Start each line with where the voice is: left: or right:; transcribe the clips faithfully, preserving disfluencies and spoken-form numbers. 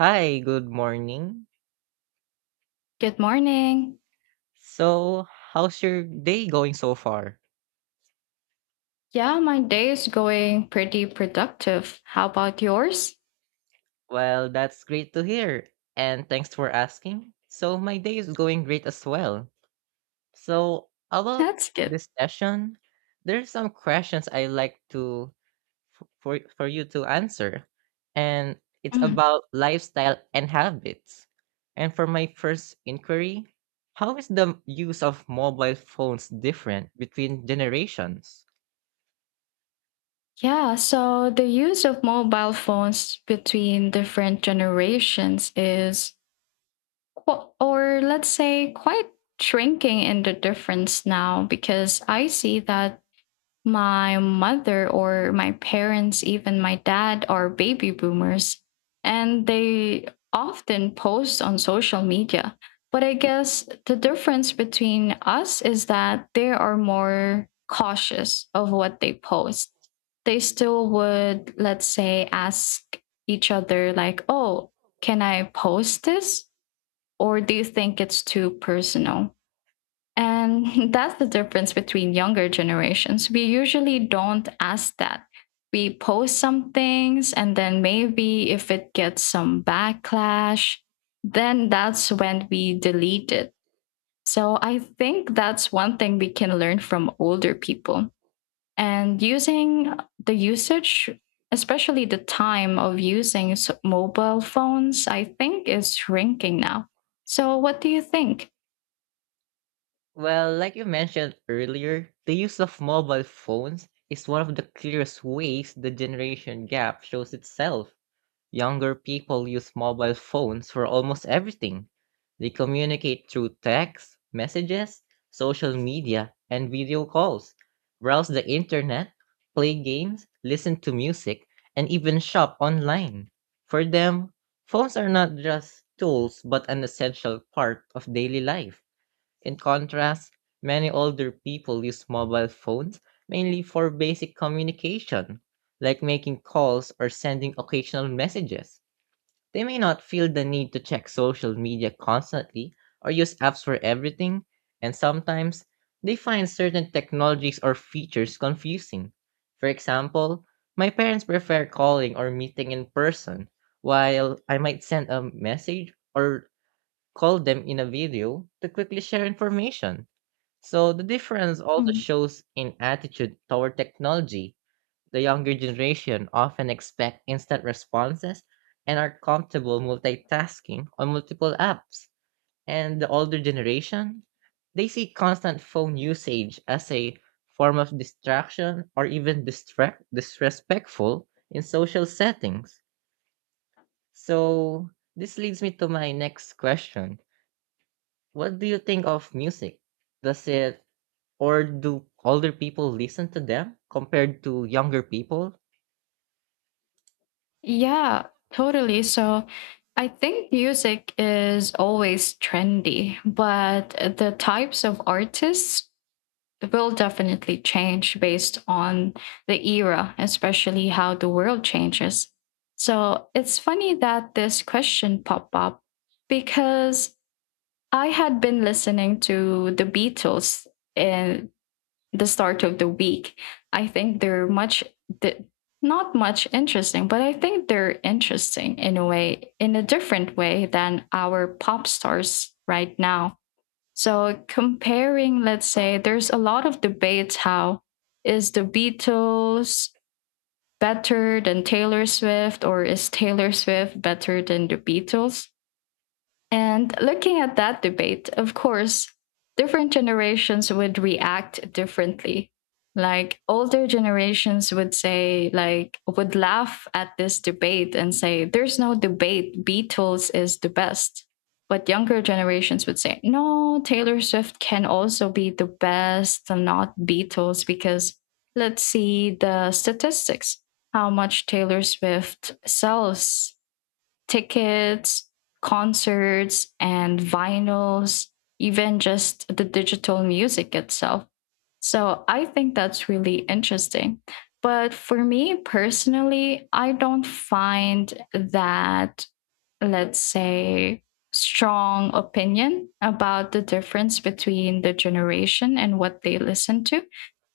right: Hi, good morning.
left: Good morning.
right: So, how's your day going so far?
left: Yeah, my day is going pretty productive. How about yours?
right: Well, that's great to hear. And thanks for asking. So, my day is going great as well. So, about
left: That's good.
right: this session, there's some questions I like to f- for for you to answer. And it's
left: Mm.
right: about lifestyle and habits. And for my first inquiry, how is the use of mobile phones different between generations?
left: Yeah, so the use of mobile phones between different generations is, qu- or let's say, quite shrinking in the difference now because I see that my mother or my parents, even my dad, are baby boomers and they often post on social media. But I guess the difference between us is that they are more cautious of what they post. They still would, let's say, ask each other, like, oh, can I post this? Or do you think it's too personal? And that's the difference between younger generations. We usually don't ask that. We post some things, and then maybe if it gets some backlash, then that's when we delete it. So I think that's one thing we can learn from older people. And using the usage, especially the time of using s- mobile phones, I think is shrinking now. So, what do you think?
right: Well, like you mentioned earlier, the use of mobile phones is one of the clearest ways the generation gap shows itself. Younger people use mobile phones for almost everything. They communicate through text, messages, social media, and video calls, browse the internet, play games, listen to music, and even shop online. For them, phones are not just tools but an essential part of daily life. In contrast, many older people use mobile phones mainly for basic communication, like making calls or sending occasional messages. They may not feel the need to check social media constantly or use apps for everything, and sometimes they find certain technologies or features confusing. For example, my parents prefer calling or meeting in person, while I might send a message or call them in a video to quickly share information. So the difference also shows in attitude toward technology. The younger generation often expect instant responses and are comfortable multitasking on multiple apps. And the older generation, they see constant phone usage as a form of distraction or even distract disrespectful in social settings. So this leads me to my next question. What do you think of music? Does it or do older people listen to them compared to younger people?
left: Yeah, totally. So I think music is always trendy, but the types of artists will definitely change based on the era, especially how the world changes. So it's funny that this question popped up because I had been listening to the Beatles the start of the week. I think they're much th- not much interesting, but I think they're interesting in a way, in a different way than our pop stars right now. So comparing, let's say, there's a lot of debates, how is the Beatles better than Taylor Swift, or is Taylor Swift better than the Beatles? And looking at that debate, of course, different generations would react differently. Like older generations would say, like, would laugh at this debate and say, there's no debate, Beatles is the best. But younger generations would say, no, Taylor Swift can also be the best, and not Beatles, because let's see the statistics, how much Taylor Swift sells tickets, concerts, and vinyls, even just the digital music itself. So I think that's really interesting. But for me personally, I don't find that, let's say, strong opinion about the difference between the generation and what they listen to.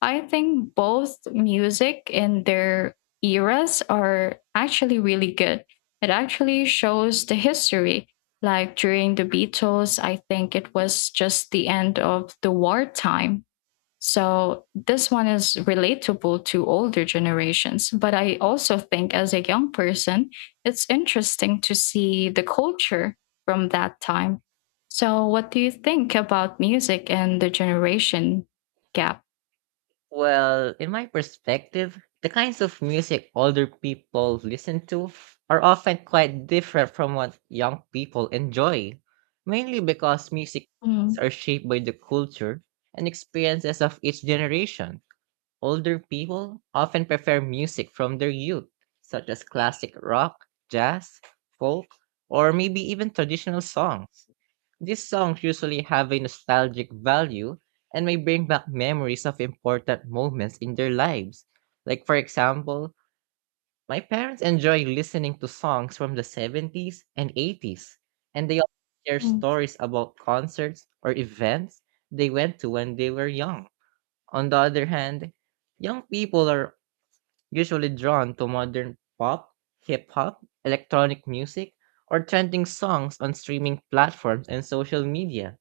left: I think both music in their eras are actually really good. It actually shows the history. Like during the Beatles, I think it was just the end of the wartime. So this one is relatable to older generations. But I also think as a young person, it's interesting to see the culture from that time. So what do you think about music and the generation gap?
right: Well, in my perspective, the kinds of music older people listen to are often quite different from what young people enjoy, mainly because music tastes
left: Mm,
right: are shaped by the culture and experiences of each generation. Older people often prefer music from their youth, such as classic rock, jazz, folk, or maybe even traditional songs. These songs usually have a nostalgic value and may bring back memories of important moments in their lives. Like, for example, my parents enjoy listening to songs from the seventies and eighties, and they often share
left: mm.
right: stories about concerts or events they went to when they were young. On the other hand, young people are usually drawn to modern pop, hip hop, electronic music, or trending songs on streaming platforms and social media.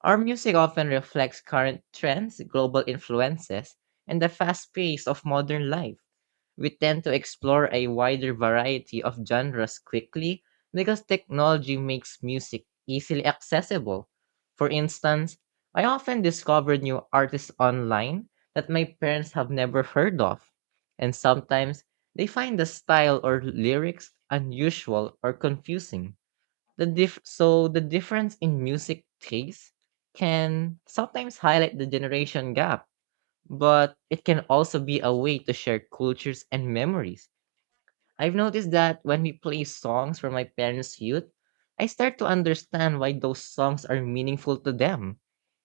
right: Our music often reflects current trends, global influences, and the fast pace of modern life. We tend to explore a wider variety of genres quickly because technology makes music easily accessible. For instance, I often discover new artists online that my parents have never heard of, and sometimes they find the style or lyrics unusual or confusing. The diff so the difference in music taste can sometimes highlight the generation gap, but it can also be a way to share cultures and memories. I've noticed that when we play songs from my parents' youth, I start to understand why those songs are meaningful to them,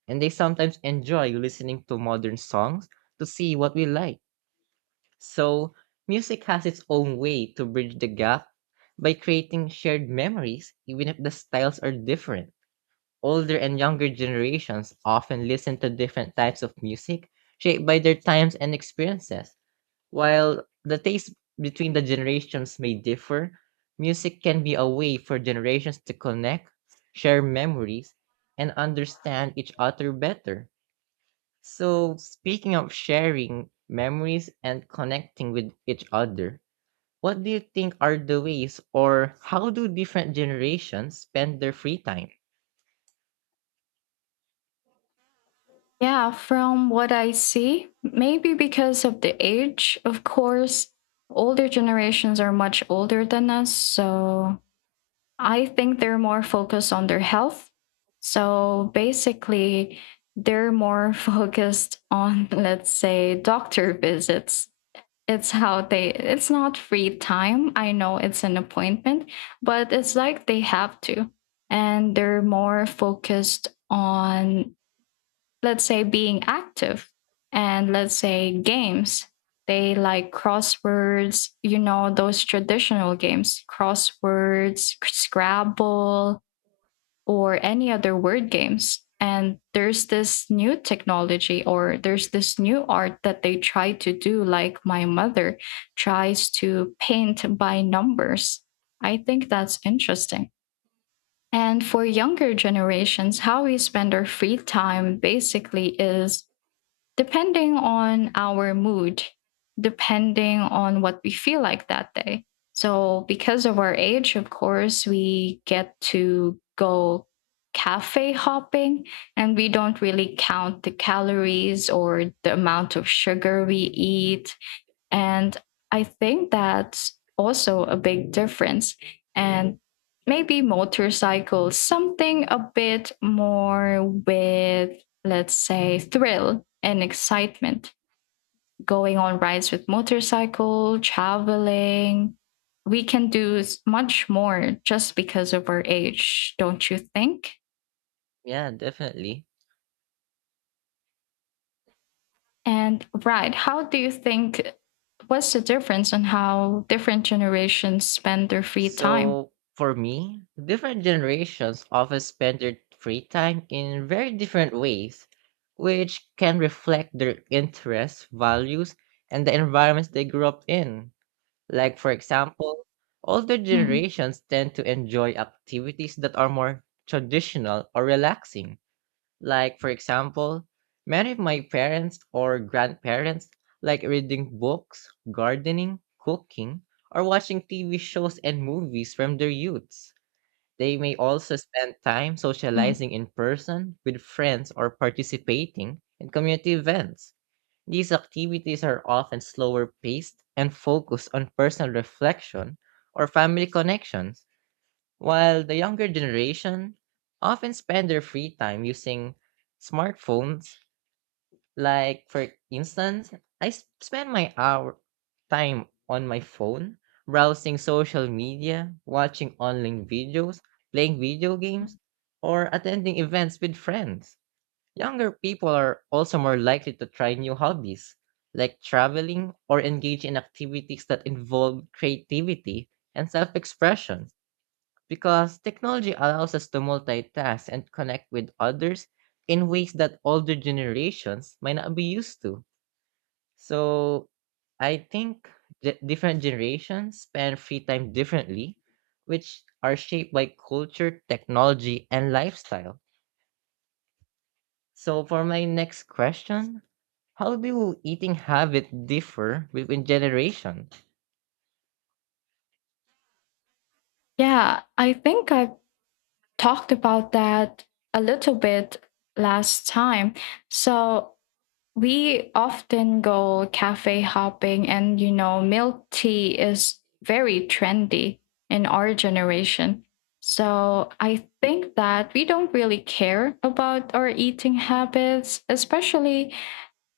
right: and they sometimes enjoy listening to modern songs to see what we like. So, music has its own way to bridge the gap by creating shared memories, even if the styles are different. Older and younger generations often listen to different types of music shaped by their times and experiences. While the taste between the generations may differ, music can be a way for generations to connect, share memories, and understand each other better. So, speaking of sharing memories and connecting with each other, what do you think are the ways or how do different generations spend their free time?
left: Yeah, from what I see, maybe because of the age, of course, older generations are much older than us. So I think they're more focused on their health. So basically, they're more focused on, let's say, doctor visits. It's how they, it's not free time. I know it's an appointment, but it's like they have to. And they're more focused on, let's say, being active, and let's say, games they like. Crosswords, you know those traditional games, crosswords, scrabble, or any other word games. And there's this new technology, or there's this new art that they try to do, like my mother tries to paint by numbers. I think that's interesting. And for younger generations, how we spend our free time basically is depending on our mood, depending on what we feel like that day. So, because of our age, of course, we get to go cafe hopping, and we don't really count the calories or the amount of sugar we eat, and I think that's also a big difference. And maybe motorcycles, something a bit more with, let's say, thrill and excitement. Going on rides with motorcycle, traveling. We can do s- much more just because of our age, don't you think?
right: Yeah, definitely.
left: And right, how do you think, what's the difference on how different generations spend their free time?
right: So, for me, different generations often spend their free time in very different ways, which can reflect their interests, values, and the environments they grew up in. Like, for example, older
left: Hmm,
right: generations tend to enjoy activities that are more traditional or relaxing, like, for example, many of my parents or grandparents like reading books, gardening, cooking, or watching T V shows and movies from their youths. They may also spend time
left: hmm.
right: socializing in person with friends or participating in community events. These activities are often slower paced and focus on personal reflection or family connections. While the younger generation often spend their free time using smartphones, like for instance, I s- spend my hour time on my phone browsing social media, watching online videos, playing video
left: Mm.
right: games, or attending events with friends. Younger people are also more likely to try new hobbies like traveling or engage in activities that involve creativity and self-expression because technology allows us to multitask and connect with others in ways that older generations might not be used to. So I think ge- different generations spend free time differently, which are shaped by culture, technology, and lifestyle. So for my next question, how do eating habits differ between generations?
left: Yeah, I think I talked about that a little bit last time. So we often go cafe hopping, and you know, milk tea is very trendy in our generation. So I think that we don't really care about our eating habits, especially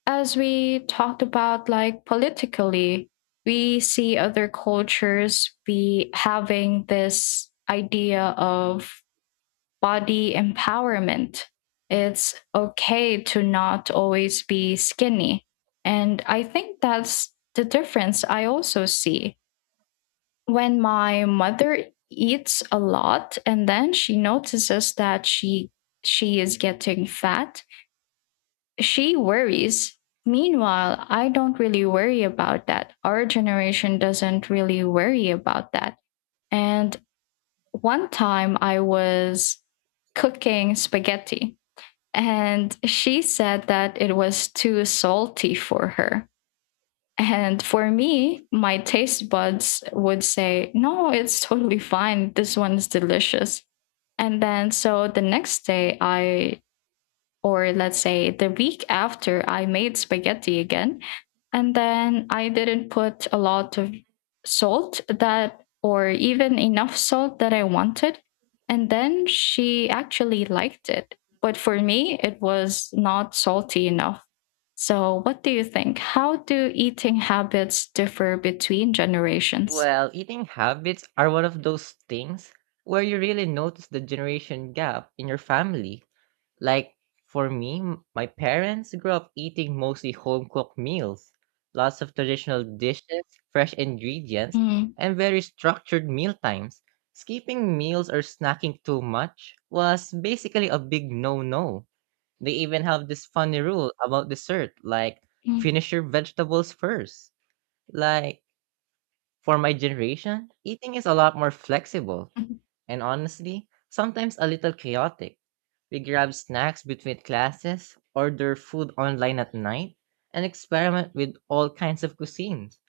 left: as we talked about, like, politically, we see other cultures be having this idea of body empowerment. It's okay to not always be skinny. And I think that's the difference. I also see when my mother eats a lot and then she notices that she she is getting fat, she worries. Meanwhile, I don't really worry about that. Our generation doesn't really worry about that. And one time I was cooking spaghetti, and she said that it was too salty for her. And for me, my taste buds would say, no, it's totally fine. This one's delicious. And then, so the next day, I or let's say the week after, I made spaghetti again, and then I didn't put a lot of salt that, or even enough salt that I wanted. And then she actually liked it. But for me, it was not salty enough. So, what do you think? How do eating habits differ between generations?
right: Well, eating habits are one of those things where you really notice the generation gap in your family. Like for me, m- my parents grew up eating mostly home cooked meals, lots of traditional dishes, fresh ingredients,
left: Mm,
right: and very structured meal times. Skipping meals or snacking too much was basically a big no no. They even have this funny rule about dessert, like
left: mm,
right: finish your vegetables first. Like, for my generation, eating is a lot more flexible
left: mhm.
right: and honestly, sometimes a little chaotic. We grab snacks between classes, order food online at night, and experiment with all kinds of cuisines.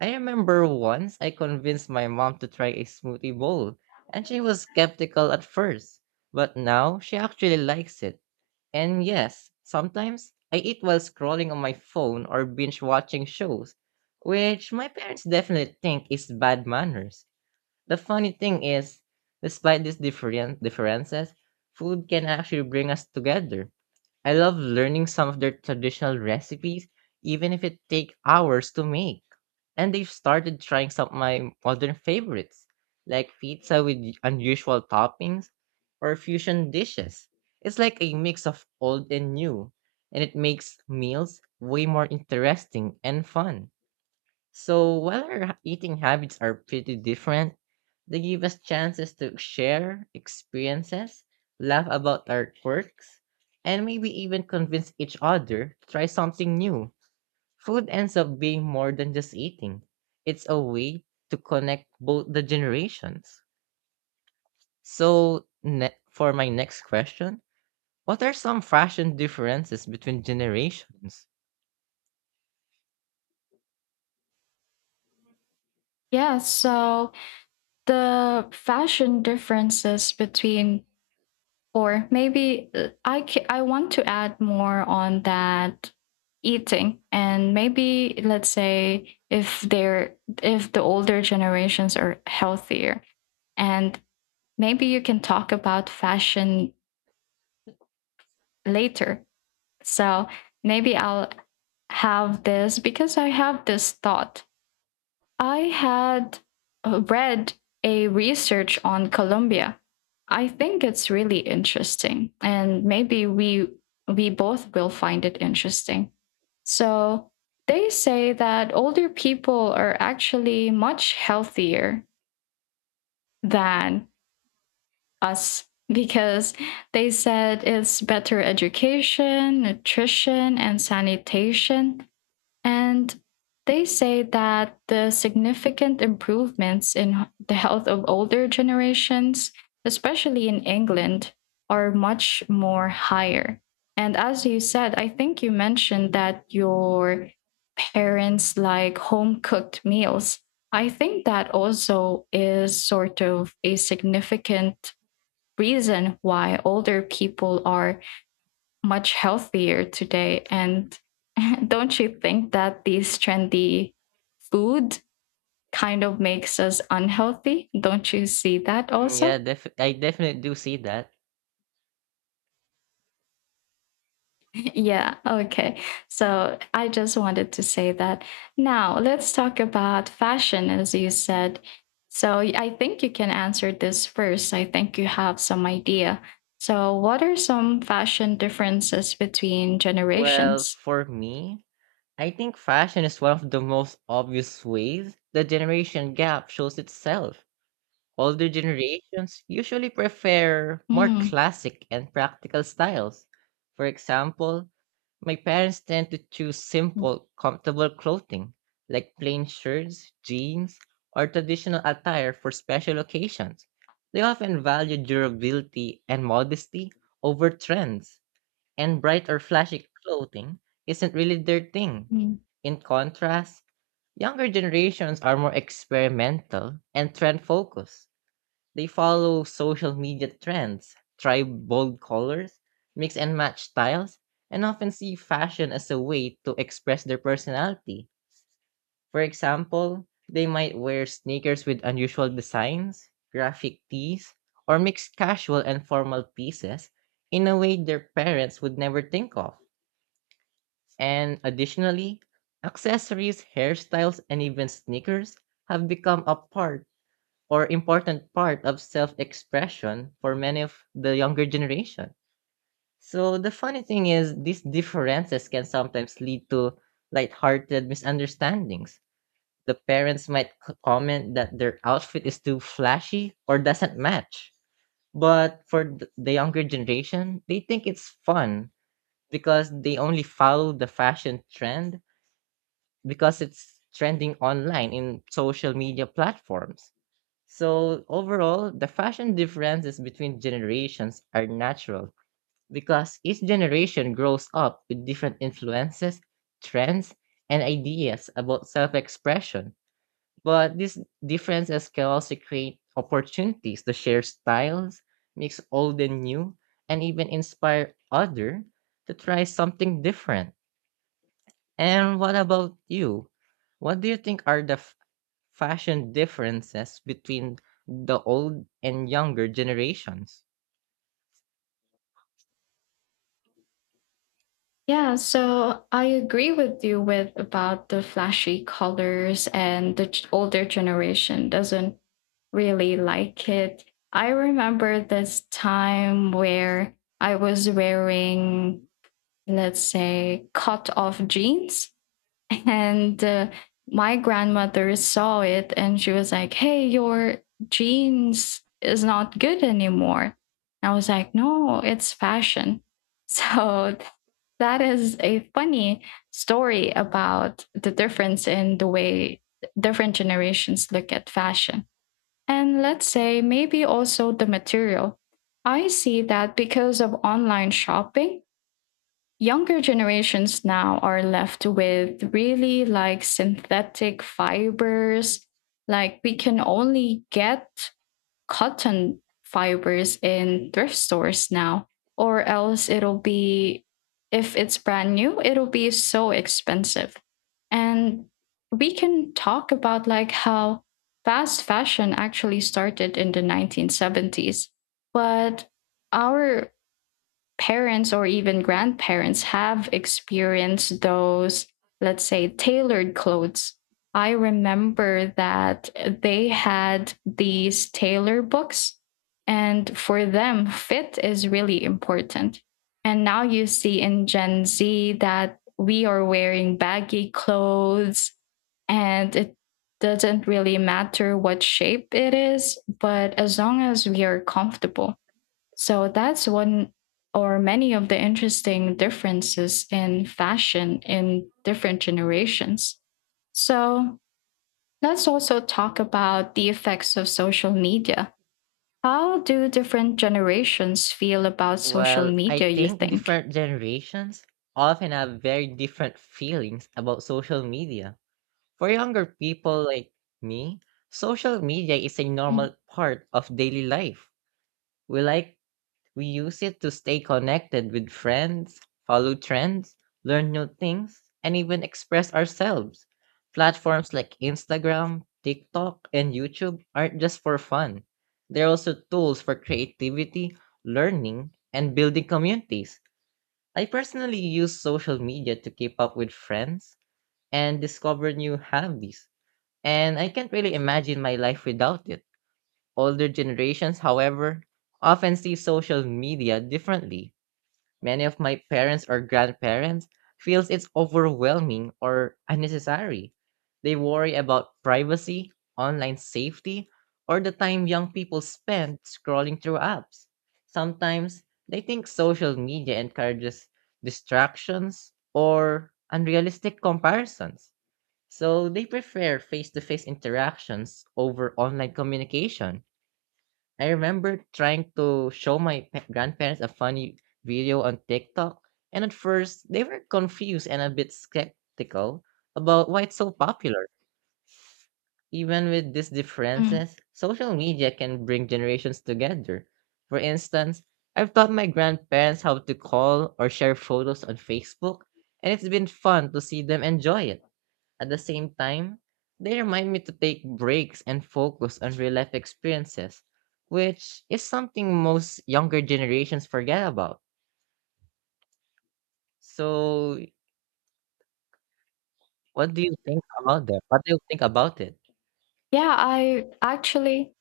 right: I remember once I convinced my mom to try a smoothie bowl, and she was skeptical at first, but now she actually likes it. And yes, sometimes I eat while scrolling on my phone or binge watching shows, which my parents definitely think is bad manners. The funny thing is, despite these different differences, food can actually bring us together. I love learning some of their traditional recipes, even if it takes hours to make, and they've started trying some of my modern favorites, like pizza with unusual toppings or fusion dishes. It's like a mix of old and new, and it makes meals way more interesting and fun. So while our ha- eating habits are pretty different, they give us chances to share experiences, laugh about our quirks, and maybe even convince each other to try something new. Food ends up being more than just eating, it's a way to connect both the generations. So, ne- for my next question, what are some fashion differences between generations?
left: Yeah, so the fashion differences between, or maybe uh, I ca- I want to add more on that eating, and maybe let's say, if they're if the older generations are healthier, and maybe you can talk about fashion later. So maybe I'll have this because I have this thought. I had uh, read a research on Colombia. I think it's really interesting, and maybe we we both will find it interesting. So they say that older people are actually much healthier than us because they said it's better education, nutrition, and sanitation, and they say that the significant improvements in the health of older generations, especially in England, are much more higher. And as you said, I think you mentioned that your parents like home cooked meals. I think that also is sort of a significant reason why older people are much healthier today. And don't you think that these trendy food kind of makes us unhealthy? Don't you see that
right: Mm,
left: also?
right: yeah, def- I definitely do see that.
left: Yeah, okay. So I just wanted to say that. Now, let's talk about fashion, as you said. So I think you can answer this first. I think you have some idea. So, what are some fashion differences between
right: Well,
left: generations?
right: for me, I think fashion is one of the most obvious ways the generation gap shows itself. Older generations usually prefer more
left: Mm.
right: classic and practical styles. For example, my parents tend to choose simple, comfortable clothing, like plain shirts, jeans, or traditional attire for special occasions. They often value durability and modesty over trends, and bright or flashy clothing isn't really their thing. In contrast, younger generations are more experimental and trend focused. They follow social media trends, try bold colors, mix and match styles, and often see fashion as a way to express their personality. For example, they might wear sneakers with unusual designs, graphic tees, or mix casual and formal pieces in a way their parents would never think of. And additionally, accessories, hairstyles, and even sneakers have become a part or important part of self-expression for many of the younger generation. So the funny thing is these differences can sometimes lead to lighthearted misunderstandings. The parents might c- comment that their outfit is too flashy or doesn't match. But for th- the younger generation, they think it's fun because they only follow the fashion trend because it's trending online in social media platforms. So overall, the fashion differences between generations are natural because each generation grows up with different influences, trends, and ideas about self-expression. But these differences can also create opportunities to share styles, mix old and new, and even inspire other to try something different. And what about you? What do you think are the fashion differences between the old and younger generations?
left: Yeah, so I agree with you with about the flashy colors, and the ch- older generation doesn't really like it. I remember this time where I was wearing, let's say, cut off jeans, and uh, my grandmother saw it and she was like, hey, your jeans is not good anymore. And I was like, no, it's fashion. So that is a funny story about the difference in the way different generations look at fashion. And let's say maybe also the material. I see that because of online shopping, younger generations now are left with really like synthetic fibers. Like we can only get cotton fibers in thrift stores now, or else it'll be, if it's brand new, it'll be so expensive. And we can talk about like how fast fashion actually started in the nineteen seventies, but our parents or even grandparents have experienced those, let's say, tailored clothes. I remember that they had these tailor books, and for them, fit is really important. And now you see in Gen Z that we are wearing baggy clothes, and it doesn't really matter what shape it is, but as long as we are comfortable. So that's one or many of the interesting differences in fashion in different generations. So let's also talk about the effects of social media. How do different generations feel about social
right: Well, I
left: media, you
right: think
left: think?
right: different generations often have very different feelings about social media. For younger people like me, social media is a
left: Mm,
right: normal part of daily life. We like We use it to stay connected with friends, follow trends, learn new things, and even express ourselves. Platforms like Instagram, TikTok, and YouTube aren't just for fun. They're also tools for creativity, learning, and building communities. I personally use social media to keep up with friends and discover new hobbies. And I can't really imagine my life without it. Older generations, however, often see social media differently. Many of my parents or grandparents feels it's overwhelming or unnecessary. They worry about privacy, online safety, or the time young people spend scrolling through apps. Sometimes they think social media encourages distractions or unrealistic comparisons. So they prefer face-to-face interactions over online communication. I remember trying to show my pa- grandparents a funny video on TikTok, and at first they were confused and a bit skeptical about why it's so popular. Even with these
left: mm.
right: differences, social media can bring generations together. For instance, I've taught my grandparents how to call or share photos on Facebook, and it's been fun to see them enjoy it. At the same time, they remind me to take breaks and focus on real life experiences, which is something most younger generations forget about. So, what do you think about that? What do you think about it?
left: Yeah, I actually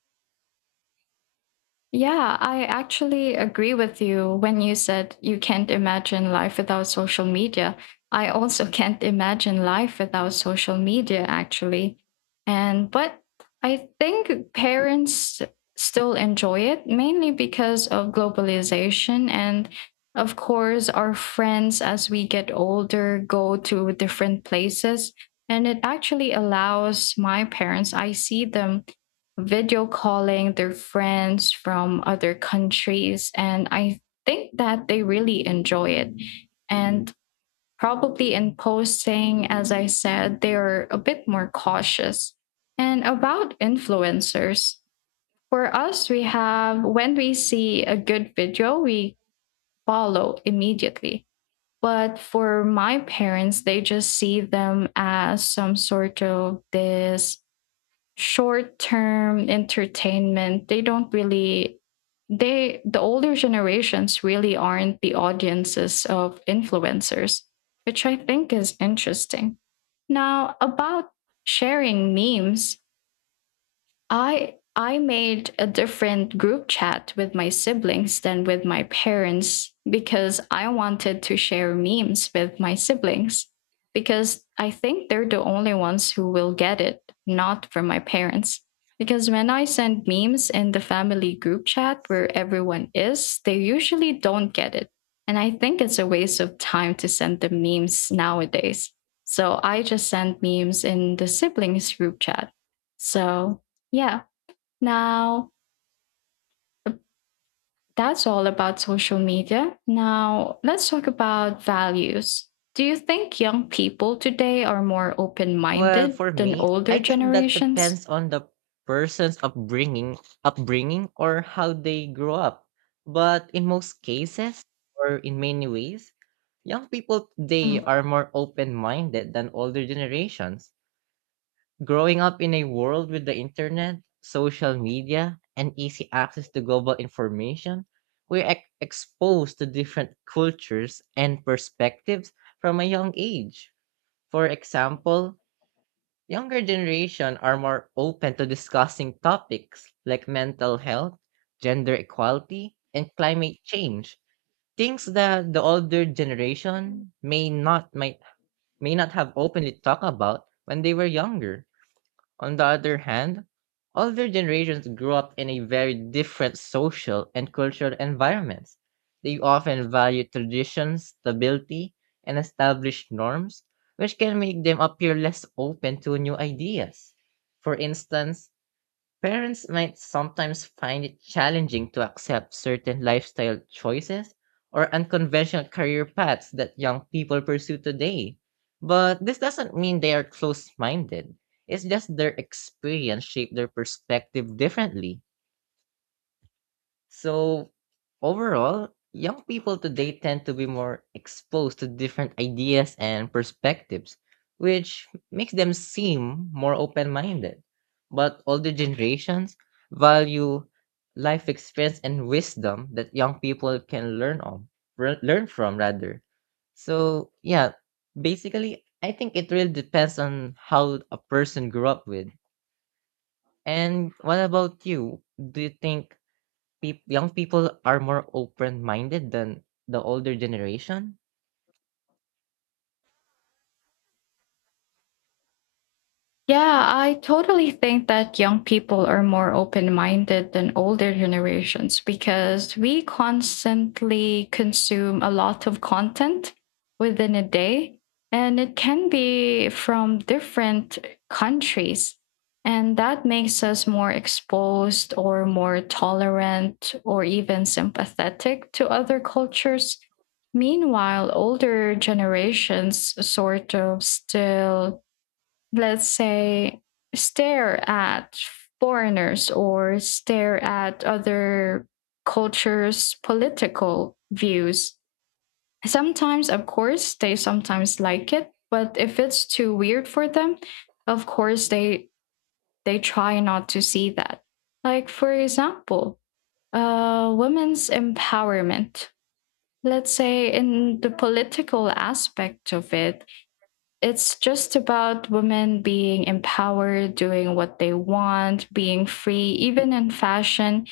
left: Yeah, I actually agree with you when you said you can't imagine life without social media. I also can't imagine life without social media, actually. And but I think parents still enjoy it, mainly because of globalization, and of course our friends, as we get older, go to different places, and it actually allows my parents, I see them video calling their friends from other countries. And I think that they really enjoy it. And probably in posting, as I said, they're a bit more cautious. And about influencers, for us, we have when we see a good video, we follow immediately. But for my parents, they just see them as some sort of this short term entertainment. They don't really they the older generations really aren't the audiences of influencers, which I think is interesting. Now, about sharing memes, I I made a different group chat with my siblings than with my parents because I wanted to share memes with my siblings, because I think they're the only ones who will get it, not from my parents. Because when I send memes in the family group chat where everyone is, they usually don't get it. And I think it's a waste of time to send the memes nowadays. So I just send memes in the siblings group chat. So yeah. Now, uh, that's all about social media. Now, let's talk about values. Do you think young people today are more open
right: Well,
left: minded
right: for
left: than
right: me,
left: older
right: I think that
left: generations?
right: depends on the person's upbringing, upbringing or how they grow up. But in most cases, or in many ways, young people today are more open-minded than older generations. Growing up in a world with the internet, social media, and easy access to global information, we're ex- exposed to different cultures and perspectives from a young age. For example, younger generation are more open to discussing topics like mental health, gender equality, and climate change, things that the older generation may not might may not have openly talked about when they were younger. On the other hand, older generations grew up in a very different social and cultural environments. They often value traditions, stability, and established norms, which can make them appear less open to new ideas. For instance, parents might sometimes find it challenging to accept certain lifestyle choices or unconventional career paths that young people pursue today. But this doesn't mean they are close minded. It's just their experience shaped their perspective differently. So overall, young people today tend to be more exposed to different ideas and perspectives, which makes them seem more open minded. But older generations value life experience and wisdom that young people can learn on, re- learn from rather. So yeah, basically, I think it really depends on how a person grew up with. And what about you? Do you think peop young people are more open-minded than the older generation?
left: Yeah, I totally think that young people are more open minded than older generations, because we constantly consume a lot of content within a day, and it can be from different countries. And that makes us more exposed, or more tolerant, or even sympathetic to other cultures. Meanwhile, older generations sort of still, let's say, stare at foreigners or stare at other cultures' political views. Sometimes, of course, they sometimes like it, but if it's too weird for them, of course they they try not to see that. Like for example, uh, women's empowerment. Let's say in the political aspect of it, it's just about women being empowered, doing what they want, being free, even in fashion,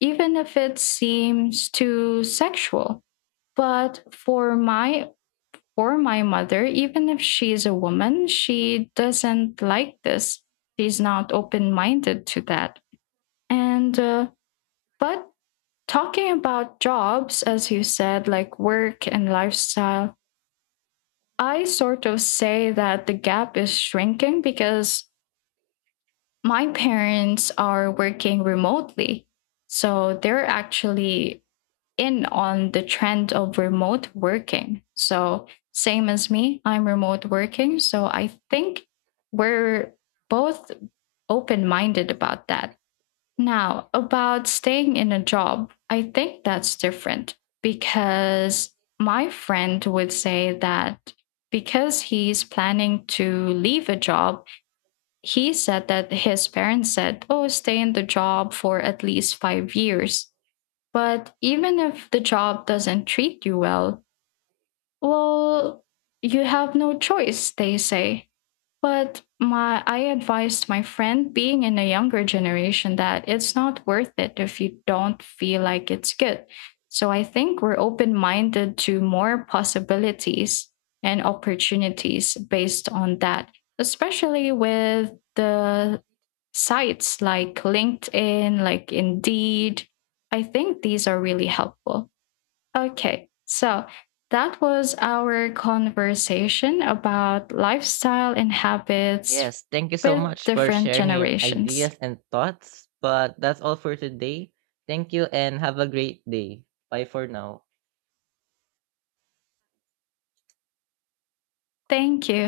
left: even if it seems too sexual. But for my for my mother, even if she's a woman, she doesn't like this. She's not open-minded to that. And uh, but talking about jobs, as you said, like work and lifestyle, I sort of say that the gap is shrinking because my parents are working remotely. So they're actually in on the trend of remote working. So, same as me, I'm remote working. So, I think we're both open minded about that. Now, about staying in a job, I think that's different, because my friend would say that, because he's planning to leave a job, he said that his parents said, oh, stay in the job for at least five years. But even if the job doesn't treat you well, well, you have no choice, they say. But my I advised my friend, being in a younger generation, that it's not worth it if you don't feel like it's good. So I think we're open-minded to more possibilities and opportunities based on that, especially with the sites like LinkedIn, like Indeed. I think these are really helpful. Okay, so that was our conversation about lifestyle and habits
right: Yes, thank you so
left: with
right: much for
left: different
right: sharing your
left: generations.
right: ideas and thoughts. But that's all for today. Thank you and have a great day. Bye for now.
left: Thank you.